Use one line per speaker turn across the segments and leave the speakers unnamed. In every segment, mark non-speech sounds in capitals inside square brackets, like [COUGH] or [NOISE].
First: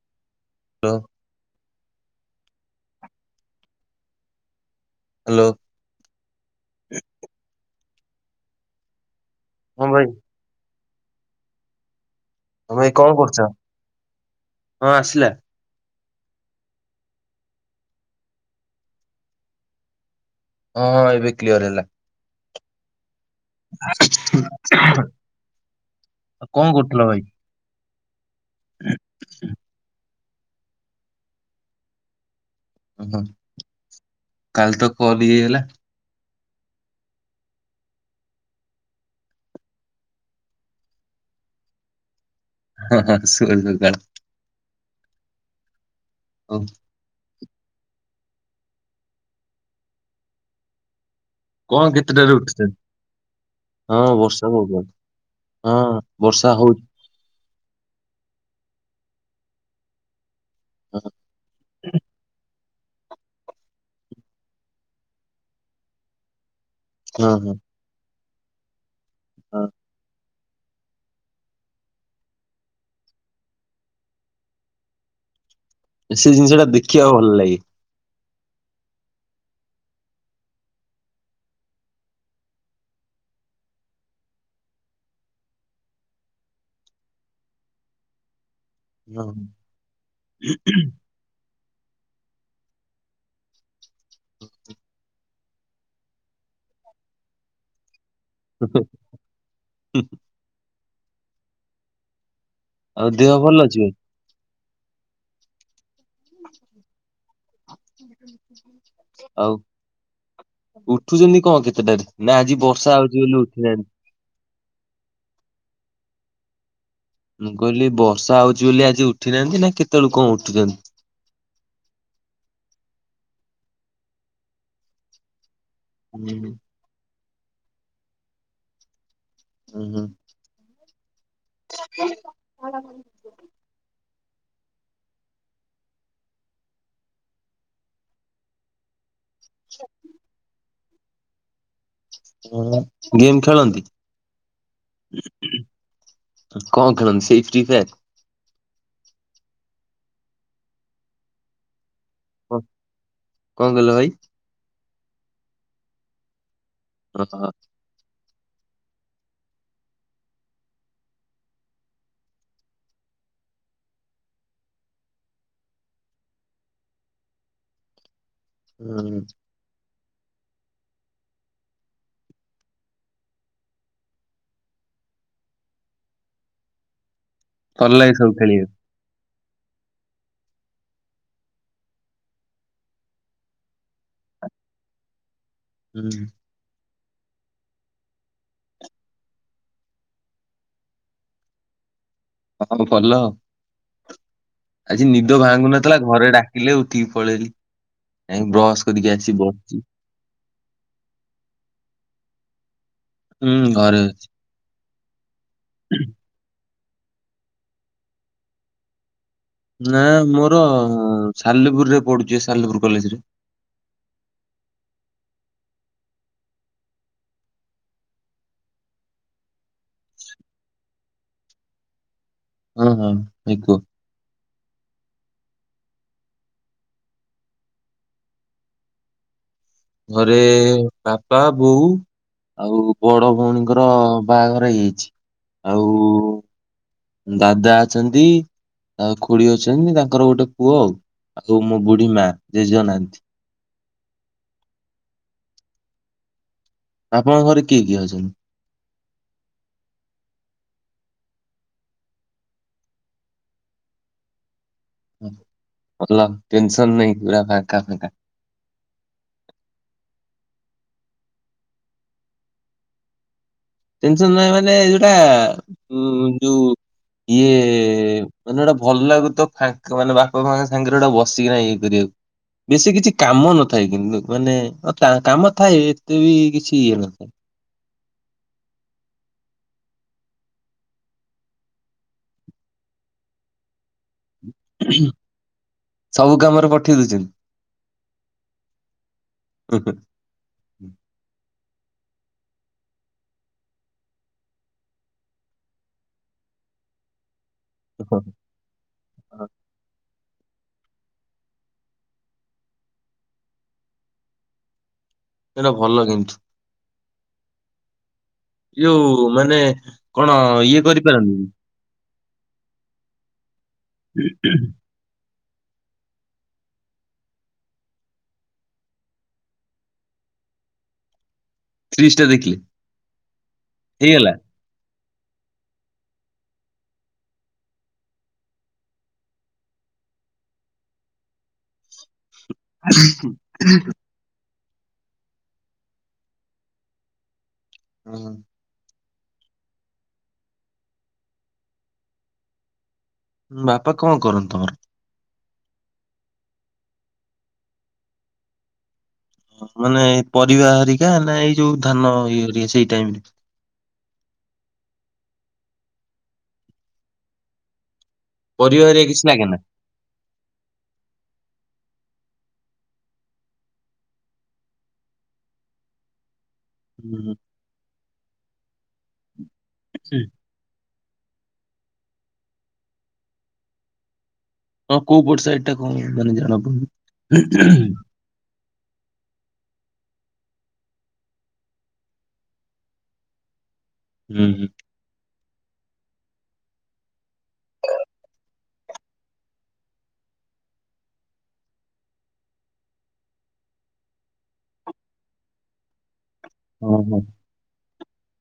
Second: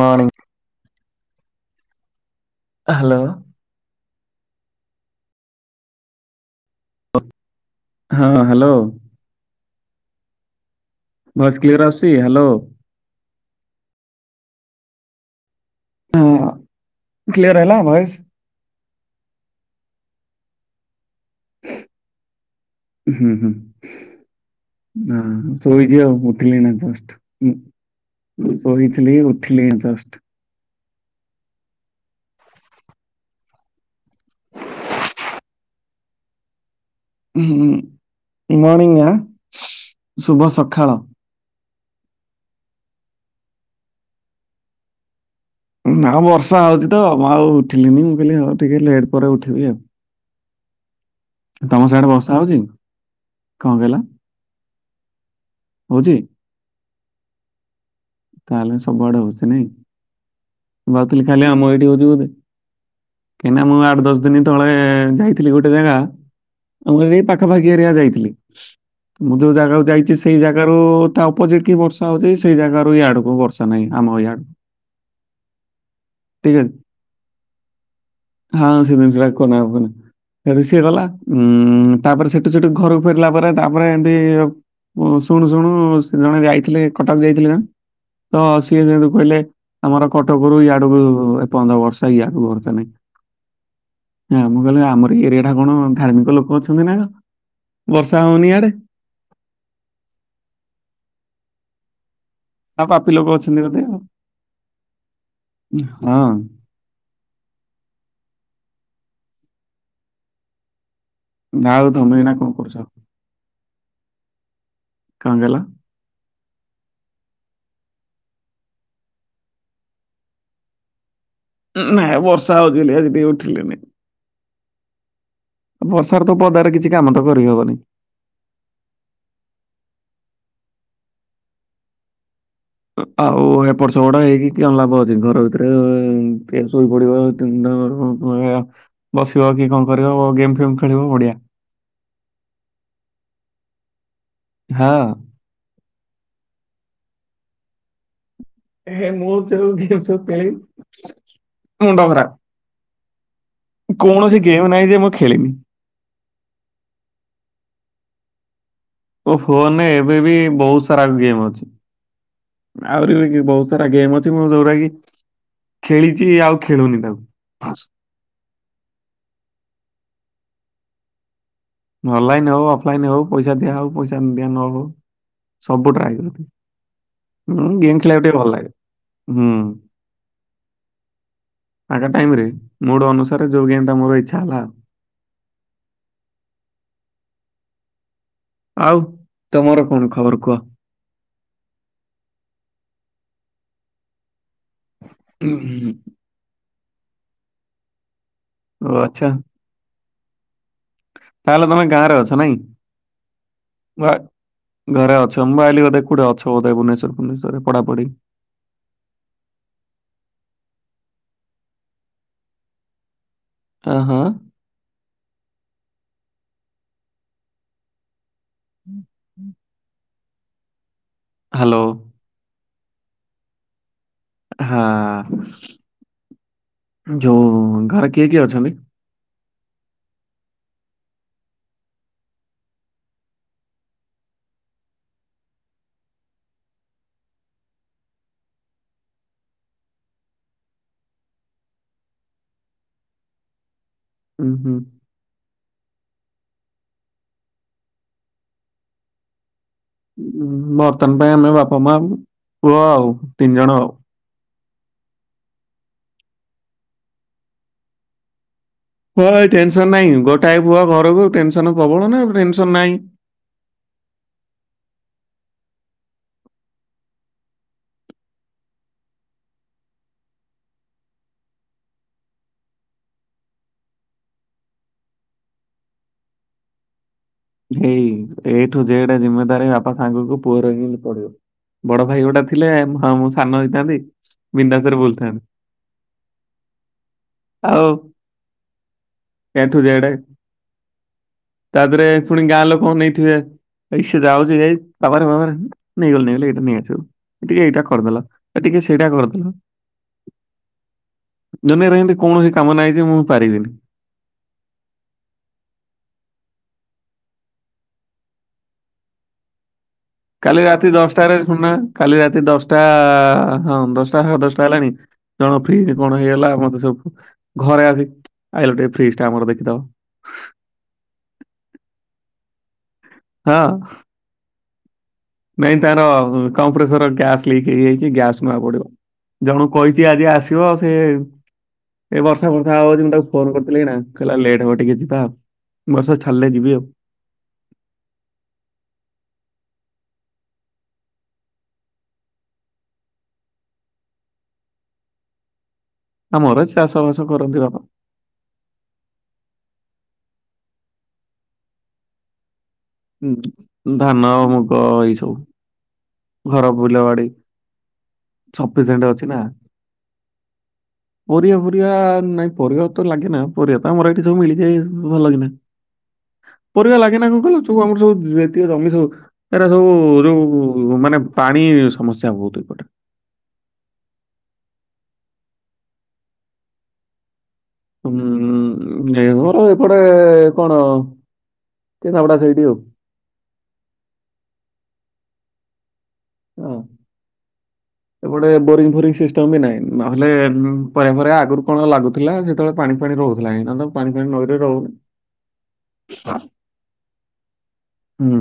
ମାନଂ
hello
hello
hello
ହଁ hello.
ହଁ ଭାଇ।
ଭଏସ କ୍ଲିଅର ଆ-
ହ ଭାଇ କଣକରୁଛ ହଁ ଆସିଲା
ହଁ କ୍ଲିୟର ହେଲା ଭଏସ
ହଁ ଏବେ କ୍ଲିୟର ହେଲା
ହୁଁ ହୁଁ ନା ଶୋଇଛି ଆଉ
କଣ
ଉଠିଲି
କରୁଥିଲ
ଜଷ୍ଟ
ଭାଇ?
ଶୋଇଥିଲି ଉଠିଲି ଜଷ୍ଟ
ଓ ହ କାଲି ତ କଲ ହେଇଗଲା
ହୁ ଗୁଡ ମଣିଗି ଆ ଶୁଭ ସକାଳ
ହଁ ହଁ ଶୁୁଭ ସକାଳ
ନାଆ ବର୍ଷା
ହଉ
ହଉଛି ତ ମୁଁ ଆଉ ଉଠିଲିନି ମୁଁ କହିଲି ହଉ ଟିକେ ଲେଟ୍ ପରେ ଉଠିବି ଆଉ ତମ
କଣ
ସିଆଡେ ବର୍ଷା
କେତେଟାରେ
ହଉଛି
ଉଠୁଛ
କଣ କହିଲ
ହଁ ବର୍ଷା ହଉ ହଁ
ହଉଛି?
ବର୍ଷା ହଉଛି
ତାହେଲେ ସବୁଆଡେ ହଉଛି ନାଇଁ
ହଁ
ଭାବଥିଲି ଖାଲି ଆମ ଏଇଠି ହଉଛି ବୋଧେ କାହିଁକିନା ମୁଁ ଆଠ ଦଶ ଦିନ ତଳେ ଯାଇଥିଲି ଗୋଟେ ଜାଗା ଆମ ଏଇ
ହଁ ହଁ
ପାଖାପାଖି ଏରିଆ ଯାଇଥିଲି ମୁଁ ଯୋଉ
ହଁ।
ଜାଗାକୁ ଯାଇଛି ସେଇ ଜାଗାରୁ ତା ଉପଜିଟ କି ବର୍ଷା ହଉଛି ସେଇ ଜାଗ ର ଇ ଆଡକୁ ବର୍ଷା ନହିଁ ଆମ ଇ ଆଡକୁ
ସେ ଜିନିଷ ଟା ଦେଖିବାକୁ ଭଲ ଲାଗେ
ହଁ ସେଦିନ ସେଥିଲା କନାପଣ ସେଠୁ ସିଏ ଗଲା ଉଁ ତାପରେ ସେଠୁ ସେଠୁ ଘରକୁ ଫେରିଲା ପରେ ତାପରେ ଏମିତି ଓ ଶୁଣୁ ଶୁଣୁ ଜଣେ ଯାଇଥିଲେ କଟକ ଯାଇଥିଲେ ଜଣ ତ ସିଏ ଯେମତି
ହଁ
କହିଲେ
ହଁ।
ଆମର କଟକରୁ ଇାଡକୁ ପନ୍ଦର ବର୍ଷ ଆକୁ ଭରଷା ନାହିଁ ହଁ ମୁଁ କହିଲି ଆମର ଏଇ ଏରିଆ ଟା କଣ ଧାର୍ମିକ ଲୋକ ଅଛନ୍ତି ନା କ ବର୍ଷା ହଉନି ଆଡେ ଆ
ଆଉ
ପାପି
ଦେହ
ଲୋକ
ଭଲ
ଅଛନ୍ତି
ଅଛି
ବୋଧେ
ଭାଇ
ଆଉ ହଁ
ହ ଆଉ ଉଠୁଛନ୍ତି କଣ
ଆଉ
କେତେଟାରେ
ତମେ ଏଇନା
ନା
କଣ
ଆଜି
କରୁଛ?
ବର୍ଷା ହଉଛି ବୋଲି ଉଠିନାହାନ୍ତି
କହିଲ
ମୁଁ କହିଲି ବର୍ଷା ହଉଛି ବୋଲି ଆଜି ଉଠି ନାହାନ୍ତି ନା କେତେବେଳୁ କଣ ଉଠୁଛନ୍ତି
ଁ ନାଇଁ ବର୍ଷା ଆଉଛି ଆଜି ଟ ଉଠିଲନି ବର୍ଷାର ତ ପଦାରେ କିଛି କାମ ତ କରିହବନି
ଓ ହୋ ହୁଁ
ଆଉ ଏପ ବଡ ହେଇକି କି ଲାଭ ଅଛି ଘର ଭିତରେ ସୋଇ ପଡିବି ବସିବ କି କଣ କରିବ ଓ ଗେମ୍ ଫେମ ଖେଳିବ ଓଢିଆ
ଗେମ୍ ଖେଳନ୍ତି
ହଁ
କଣ ଖେଳନ୍ତି ସେଇ ଫି ଫେ ଏର
ହେ ମୁଁବୁ ଗେ ସବୁଳି ମୁ ଡଙ୍ଗରା
କଣ କଣ କହିଲ ଭାଇ?
କୌଣସି ଗେମ୍ ନାହିଁ ଯେ ମୁଁ ଖେଳିନି
ହ
ଓ ଫୋନରେ ଏବେ ବି ବହୁତ ସାରା ଗେମ ଅଛି ଆହୁରି ବି ବହୁତ ସାରା ଗେମ ଅଛି ମୁଁ ଯୋଉରୋ କି ଖେଳିଛି ଆଉ ଖେଳୁନି ତାକୁ
ହୁଁ
ଅନଲାଇନ ହଉ ଅଫଲାଇନ ହଉ ପଇସା ଦିା ହଉ ପଇସା ନିଦଆ ନଉ ସବୁ ଟାଏ ଗେମ୍
ଭଲ ଲାଗେ
ଖେଳିବାକୁ
ସବୁ
ଟିକେ ଭଲ ଲାଗେ ହୁଁ। ଆଙ୍କା ଟାଇମରେ ମୁଡ଼ ଅନୁସାରେ ଯୋଗ ଗେମ୍ଟା ମୋର ଇଚ୍ଛା ହେଲା।
ହୁଁ।
ଆଉ ତମର କଣ ଖବର କୁହ?
ହଉ ଭଲ। ଆଜି ନିଦ ଭାଙ୍ଗୁ ନଥିଲା, ଘରେ ଡାକିଲେ ଉଠିକି ପଳେଇଲି ଜାଇଁକି ବ୍ରଶ
ଓ
କରିକି
ଆଚ୍ଛା
ଆସି ବସିଛି।
ତାହେଲେ ତମେ ଗାଁ ରେ ଅଛ ନାଇଁ?
ହୁଁ ଘରେ
ବା
ଅଛି।
ଘରେ ଅଛ! ମୁ ଭାବିଲି ବଧେ କୋଟେ ଅଛ ବୋଧେ ଭୁବନେଶ୍ୱର ଭୁବନେଶ୍ଵରରେ ପଢାପଢି
ନା ମୋର ସାଲେପୁରରେ ପଢୁଛି ସାଲେପୁର କଲେଜରେ।
ଅ ହଁ। [INAUDIBLE] ହ୍ୟାଲୋ!
ହଁ ହଁ ଭାଇ କୁଅ!
ହଁ ଯୋଉ ଘରେ କିଏ କିଏ ଅଛନ୍ତି?
ଘରେ ବାପା ବୋଉ ଆଉ ବଡ ଭଉଣୀଙ୍କର ବାହାଘର ହେଇଯାଇଛି। ଆଉ ଦାଦା ଅଛନ୍ତି। ଆ ଖୁଡି ଅଛନ୍ତି, ତାଙ୍କର ଗୋଟେ ପୁଅ ଆଉ, ଆଉ ମୋ ବୁଢୀ ମା ଜେଜେ ଅ ନାହାନ୍ତି।
ଉଁ ହୁଁ
ଆପଣଙ୍କ ଘରେ କିଏ କିଏ ଅଛନ୍ତି?
ଉଁ, ବର୍ତ୍ତମାନ ପାଇଁ ଆମେ ବାପା, ମା, ପୁଅ, ଆଉ ତିନି ଜଣ, ଆଉ
ଭଲ ଟେନସନ ନାହିଁ ପୁରା ଫାଙ୍କା ଫାଙ୍କା।
ହଁ ଭାଇ ଟେନସନ ନାହିଁ। ଗୋଟାଏ ପୁଅ ଘରକୁ ଟେନସନ ପ୍ରବଳ ନା ଟେନସନ ନାହିଁ।
ଟେନସନ୍ ନାହିଁ ମାନେ ଯୋଉଟା ଉ ଯୋଉ ଇଏ ମାନେ ଗୋଟେ ଭଲ ଲାଗୁ ଥିବ। ଫାଙ୍କ ମାନେ ବାପ ମା ସାଙ୍ଗରେ ଗୋଟେ ବସିକିନା ଇଏ କରିବାକୁ। ବେଶୀ କିଛି କାମ ନଥାଏ କିନ୍ତୁ, ମାନେ ଅ କାମ ଥାଏ ଏତେ ବି କିଛି ଇଏ ନଥାଏ।
ଏଇ ଏ ଠୁ ଜେଡ୍ ଜିମେଦାରି ବାପା ସାଙ୍ଗକୁ ପୁଅର ବି ପଡିବ। ବଡ ଭାଇ ଗୋଟେ ଥିଲେ, ହଁ ମୁଁ ସାନ ହେଇଥାନ୍ତି ବିନ୍ଦାସରେ ବୁଲୁଥାନ୍ତି।
ସବୁ କାମରେ ପଠେଇ ଦଉଛନ୍ତି।
ଆଉ ଏ ଠୁ ଜେଡ ତା ଦେହରେ ପୁଣି ଗାଁ ଲୋକ ଅନେଇଥିବେ ଆଇ ସେ ଯାଉଛି, ଯାଇ ବାବାରେ ବାବାରେ ନେଇଗଲୁ ନେଇଗଲୁ ଏଇଟା ନେଇଆସିବୁ। ଟିକେ ଏଇଟା କରିଦେଲ ଆ ଟିକେ ସେଇଟା କରିଦେଲ ଦୁନିଆରେ ଏମିତି କୌଣସି କାମ ନାହିଁ ଯେ ମୁଁ ପାରିବିନି
ଏଟା ଭଲ କିନ୍ତୁ ଯଉ ମାନେ କଣ
କାଲି
ଇଏ
ରାତି ଦଶଟାରେ
କରିପାରନ୍ତିନି
ସୁୁନା କାଲି ରାତି ଦଶଟା ହଁ ଦଶଟା ସାଢେ ଦଶଟା ହେଲାଣି ଜଣକ ଫ୍ରିଜ କଣ ହେଇଗଲା। ମତେ ସବୁ ଘରେ ଆସି ଆଇଲ ଟିକେ ଫ୍ରିଜ ଟା ଆମର ଦେଖିଦବ
ଫ୍ରିଜ୍ ଟା ଦେଖିଲେ?
ହଁ।
ହେଇଗଲା।
ନାଇଁ ତାର କମ୍ପ୍ରେସର ଗ୍ୟାସ୍ ଲିକ୍ ହେଇଯାଇଛି, ଗ୍ୟାସ୍ ନୂଆ ପଡିବ। ଜଣୁକୁ କହିଛି ଆଜି ଆସିବ ଆଉ ସେ ଏ ବର୍ଷ ବର୍ଷା ହଉଚି ମୁଁ ତାକୁ ଫୋନ କରିଥିଲି, ଏଇନା କଇଲା ଲେଟ୍ ହବ ଟି ଟିକେ ଯିବା ଆଉ ବର୍ଷା ଛାଡ଼ିଲେ ଯିବି ଆଉ।
ହଁ। ବାପା କଣ କରନ୍ତି ତମର?
ଆମର ଚାଷ ବାସ କରନ୍ତି ବାପା।
ମାନେ ପରିବା ହରିକା, ନା ଏଇ ଯୋଉ ଧାନ ଇଏ ହରିକା ସେଇ ଟାଇମ୍ ରେ?
ଉ ଦୁ ଧାନ ମୁଗ ଏଇ ସବୁ ଘର ବୁଲବାଡି।
ପରିବା
ଚବିଶ
ହରିକା
ଘଣ୍ଟା
କିଛି
ଅଛି ନା
ଲାଗେନା।
ପୁରି ପୁରା ନାଇଁ ପରିବା ତ ଲାଗେ ନା ପରିବା ତ ଆମର ଏଇଠି ଯଉ ମିଳିଯାଏ ଭଲ କିନା ପରିବା ଲାଗେ ନା
ହୁଁ
କଣ କହିଲ ଯୋଉ ଆମର ସବୁ ଜମି ସବୁ ଏଟା ସବୁ ଯୋଉ ମାନେ ପାଣି ସମସ୍ୟା ବହୁତ ଏଇପଟେ
ହଁ କୋଉପଟ ସାଇଟ ଟା କଣ ମାନେ ଜଣାପଡ଼ୁନି
ଘର ଏପଟେ କଣ ପିଣ୍ଡବଡ଼ା ସେଇଡ଼ି ଆଉ
ହୁଁ ହୁଁ
ହ
ହଁ
ଏପଟେ ବୋରିଙ୍ଗ ଫୋରିଙ୍ଗ ସିଷ୍ଟମ ବି ନାହିଁ ନହେଲେ ପରେ ପରେ ଆଗରୁ କଣ ଲାଗୁଥିଲା ସେତେବେଳେ ପାଣି ପାଣି ରହୁଥିଲାଁ ପାଣି ଫାଣି ନଇରେ ରହୁନି
ହ ହୋ
ହୁଁ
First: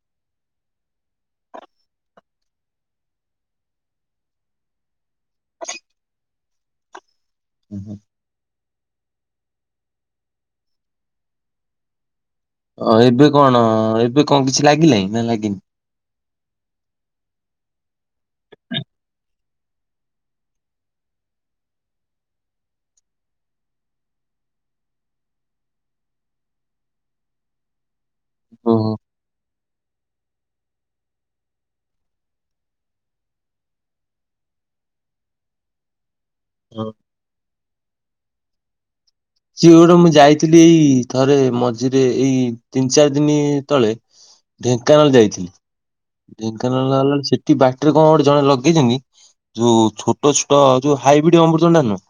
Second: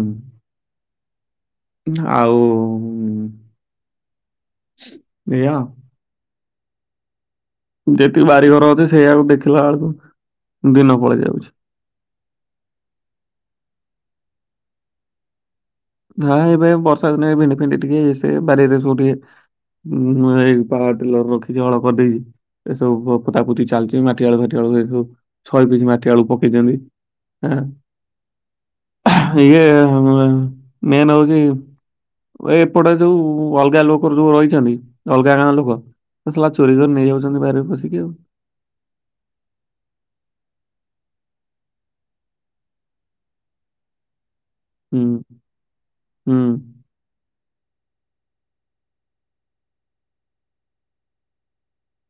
ଆଉ ଏଆ ଯେତିକି ବାରିଘର ଅଛି ସେଇଆକୁ ଦେଖିଲା ବେଳକୁ ଦିନ ପଳେଇ ଯାଉଛି
ଅ ଏବେ କଣ ଏବେ କଣ କିଛି ଲାଗିଲାଣିି ନା ଲାଗିନି
ନାହି ଏବେ ଆଉ ବର୍ଷା ଦିନେ ଭେଣ୍ଡି ଫେଣ୍ଡି ଟିକେ ଇଏ ସିଏ ବାରିରେ ସବୁ ଟିକେ ମୁଁ ଏଇ ପାୱାର ଟିଲର ରଖିଛି ହଳ କରିଦେଇଛି ଏସବୁ ପୋତାପୋତି ଚାଲିଚି ମାଟିଆଳୁ ଫାଟି ଆଳୁ ବେଳୁ ଏ ସବୁ ଛ ପିଚ ମାଟିଆଳୁ ପକେଇଛନ୍ତି
ଓହୋ
ହଁ ଇଏ ମେନ୍ ହଉଛି ଏ ଏପଟେ ଯୋଉ ଅଲଗା ଲୋକର ଯୋଉ ରହିଛନ୍ତି ଅଲଗା ଗାଁ ଲୋକ ଲା ଚୋରି
ହଁ।
କରି ନେଇଯାଉଛନ୍ତି ବାରିରେ ପସିକି ଆଉ
ସିଏ ଗୋଟେ ମୁଁ ଯାଇଥିଲି ଏଇ ଥରେ ମଝିରେ ଏଇ ତିନି ଚାରି ଦିନି ତଳେ
ହୁଁ
ଢେଙ୍କାନାଳ ଯାଇଥିଲି
ହୁଁ
ଢେଙ୍କାନାଳ ନଲା ସେଠି ବାଟରରେ କଣ ଗୋଟେ ଜଣେ ଲଗେଇଛନ୍ତି ଯୋଉ ଛୋଟ ଛୋଟ ଯୋଉ ହାଇବ୍ରିଡ଼ି ଅମୃତଭଣ୍ଡା ନୁହ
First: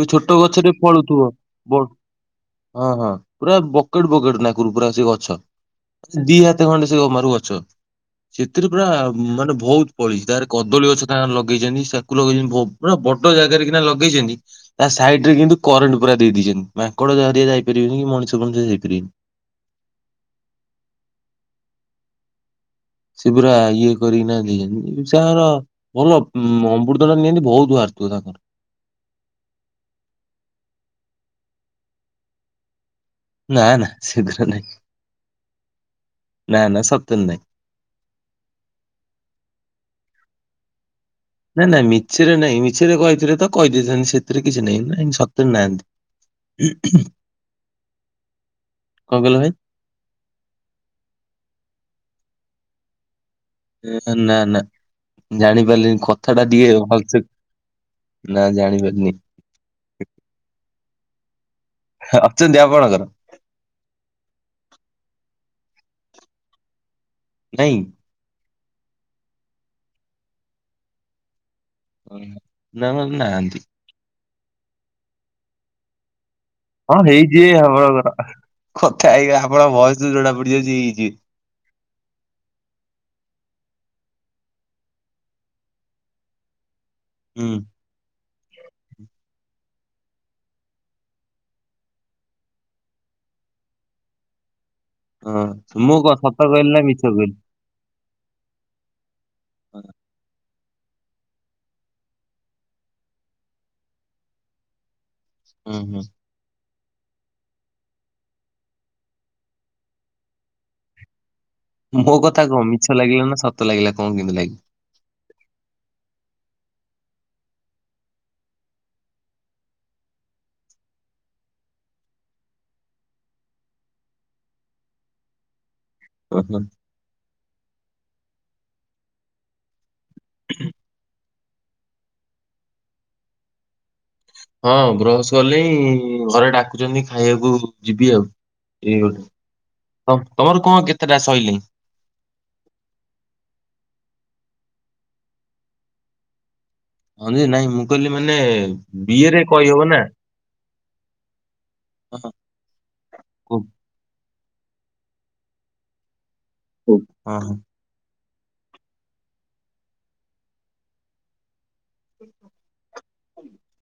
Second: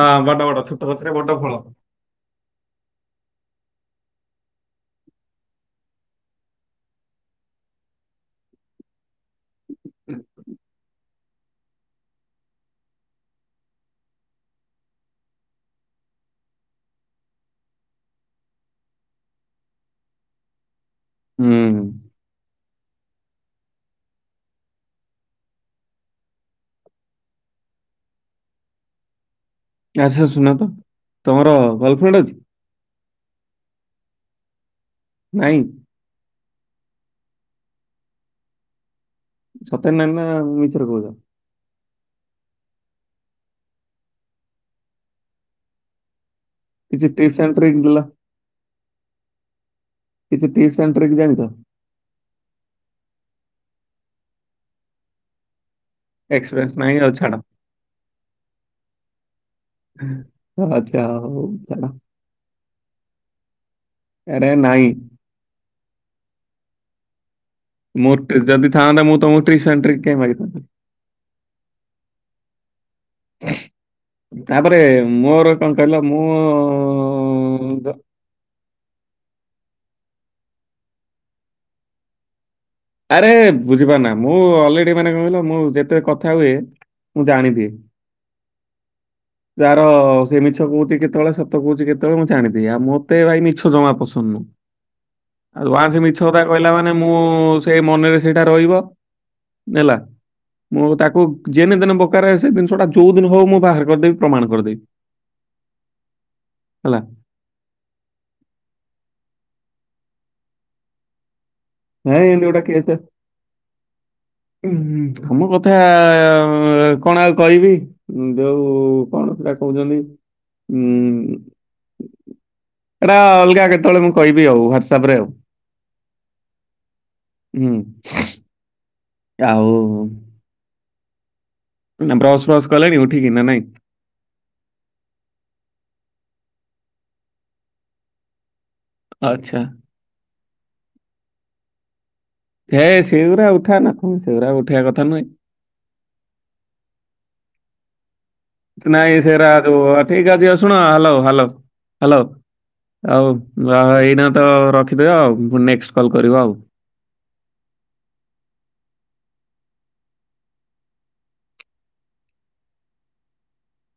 ଯୋଉ ଛୋଟ
ବଡ ବଡ
ଗଛରେ
ଛୋଟ
ଫଳୁଥିବ
ବଡ ଫଳ
ବ ହଁ ହଁ ପୁରା ବକେଟ ବକେଟ ନା କର ପୁରା ସେ ଗଛ ଦି ହାତ ଖଣ୍ଡେ ସେ ଜମାରୁ ଗଛ ସେଥିରେ ପୁରା ମାନେ ବହୁତ ଫଳିଛି ତାର କଦଳୀ ଗଛ କା ଲଗେଇଛନ୍ତି ସାକୁ ଲଗେଇଛନ୍ତି ପୁରା ବଡ ଜାଗାରେ କି ଲଗେଇ ଚନ୍ତି ତା ସାଇଡ ରେ କିନ୍ତୁ କରେଣ୍ଟ ପୁରା ଦେଇେ ଦେଇଛନ୍ତି ମାଙ୍କଡରିଆ ଯାଇପାରିବେନି କି ମଣିଷ ମଧ୍ଯ ଯାଇପାରିବେନି
ହୁଁ
ସେ ପୁରା ଇଏ କରିକିନା ଦେଇଚନ୍ତି ତାଙ୍କର ଭଲ ଅମୃତ ଭଣ୍ଡା ନିହାତି ବହୁତ ବାହାରି ଵ ତାଙ୍କର
ଆଛ ଶୁନ ତ ତମର ଗାର୍ଲଫ୍ରେଣ୍ଡ ଅଛି
ନା ନା ସେଗୁଡା ନାହିଁ
ନାଇଁ
ନା ନା ସତରେ ନାହିଁ
ସତରେ ନଇ ନା ମିଛରେ କହୁଛ
ନା ନା ମିଛରେ ନାହିଁ ମିଛରେ କହିଥିଲେ ତ କହିଦେଇଥାନ୍ତି ସେଥିରେ କିଛି ନାହିଁ ସତରେ ନାହାନ୍ତି
କିଛି ଟିପ୍ ସେଣ୍ଟର ହେଇିଥିଲା
କଣ କଇଲ ଭାଇ
କିଛି ଟିପ୍ସ ସେଣ୍ଟର କି ଜାଣିଚ
ନା ନା ଜାଣିପାରିଲିନି କଥା ଟା
ଏକ୍ସପିରିଏନ୍ସ
ଟିକେ
ନାହିଁ
ଭଲ
ଆଉ
ସେ
ଛାଡ
ନା ଜାଣିପାରିନି
ଆଛା ହଉ ଚାଲ
ଅଛନ୍ତି ଆପଣଙ୍କର
ଆରେ ନାଇଁ
ନାଇଁ
ମୋର ଟ୍ରିକ୍ ଯଦି ଥାଆନ୍ତା ମୁଁ ତମକୁ ଟ୍ରିକ୍ସ୍ ଆଣ୍ଡ୍ ଟ୍ରିକ୍ସ୍ କାହିଁ ମାଗିଥାନ୍ତି।
ନା ଆମର ନାହାନ୍ତି।
ତାପରେ ମୋର କଣ କହିଲ ମୁଁ?
ହଁ ହେଇଛି
ଜ-
ଆପଣଙ୍କର କଥା ହେଇ ଆପଣ ଭୟେସ୍ ଜଣା ପଡି ଯାଇଛି ହେଇଛି
ଆରେ ବୁଝିପାରୁନା ମୁଁ ଅଲରେଡି ମାନେ କହିଲ ମୁଁ ଯେତଳେ କଥା ହୁଏ। ମୁଁ ଜାଣିଦିଏ।
ହ [INAUDIBLE]
ଯାର ସେ ମିଛ କହୁଛି କେତଳେ ସତ କହୁଛି କେତଳେ ମୁଁ ଜାଣିଦିଏ ଆଉ ମତେ ଭାଇ ମିଛ ଜମା ପସନ୍ଦ
[UNINTELLIGIBLE] ହଁ
ଆଉୁ
ମୁଁ
ସେ
କଣ
ମିଛ
ସତ
କଥା
କହିଲି
କହିଲା
ନା
ମାନେ
ମିଛ
ମୁଁ
କହିଲି?
ସେ ମନରେ ସେଇଟା ରହିବ ନେଲା ମୁଁ ତାକୁ ଯେନେ ଦେନେ ବକାରେ ସେ ଜିନିଷ ଟା ଯୋଉ ଦିନ ହଉ ମୁଁ ବାହାର କରିଦେବି ପ୍ରମାଣ କରିଦେବି।
ହଁ ହୁଁ।
ହେଲା।
ମୋ
ନାହିଁ
କଥା
ଏମିତି ଗୋଟେ
କଣ ମିଛ
କେସ୍
ଲାଗିଲା ନା ସତ ଲାଗିଲା କଣ କେମିତି
ହୁଁ ତମ କଥା ଅଁ କଣ ଆଉ କହିବି ଯଉ କଣ ସେଟା କହୁଛନ୍ତି? ହୁଁ। ଏଟା ଅଲଗା କେତେବେଳେ ମୁଁ କହିବି ଆଉ ହ୍ଵାଟସପ୍ ରେ ଆଉ।
ଲାଗିଲା?
ହୁଁ ଆଉ।
ହୁଁ [INAUDIBLE]
ନା ବ୍ରସ୍ ଫ୍ରସ୍ କଲେଣି ଉଠିକି ନା ନାଇଁ?
ହଁ ବ୍ରସ୍ କଲି ଘରେ ଡାକୁଛନ୍ତି ଖାଇବାକୁ ଯିବି ଆଉ। ଏ ଗୋଟେ
ଆଚ୍ଛା
ତମର କଣ କେତେଟା ସରିଲେଇଁ।
ହେ ସେଉରା ଉଠା ନା କଣ ସେଉରା ଉଠେଇିବା କଥା ନୁହେଁ।
ହଁ ଯେ ନାଇଁ ମୁ କହିଲି। ମାନେ
ନାଇଁ
ବିଏରେ
ସେରା
କହିହବ ନା।
ଯୋଉ ଠିକ୍ ଅଛି ହଉ ଶୁଣ ହାଲୋ ହାଲୋ ହାଲୋ।
ହଁ
ଆଉ
କୁହ।
ଆଉ ଏଇନା ତ ରଖିଦେବା ଆଉ ପୁଣି ନେକ୍ସ୍ଟ କଲ କରିବା ଆଉ।
ହଉ ହଁ ହଁ। ହ [INAUDIBLE]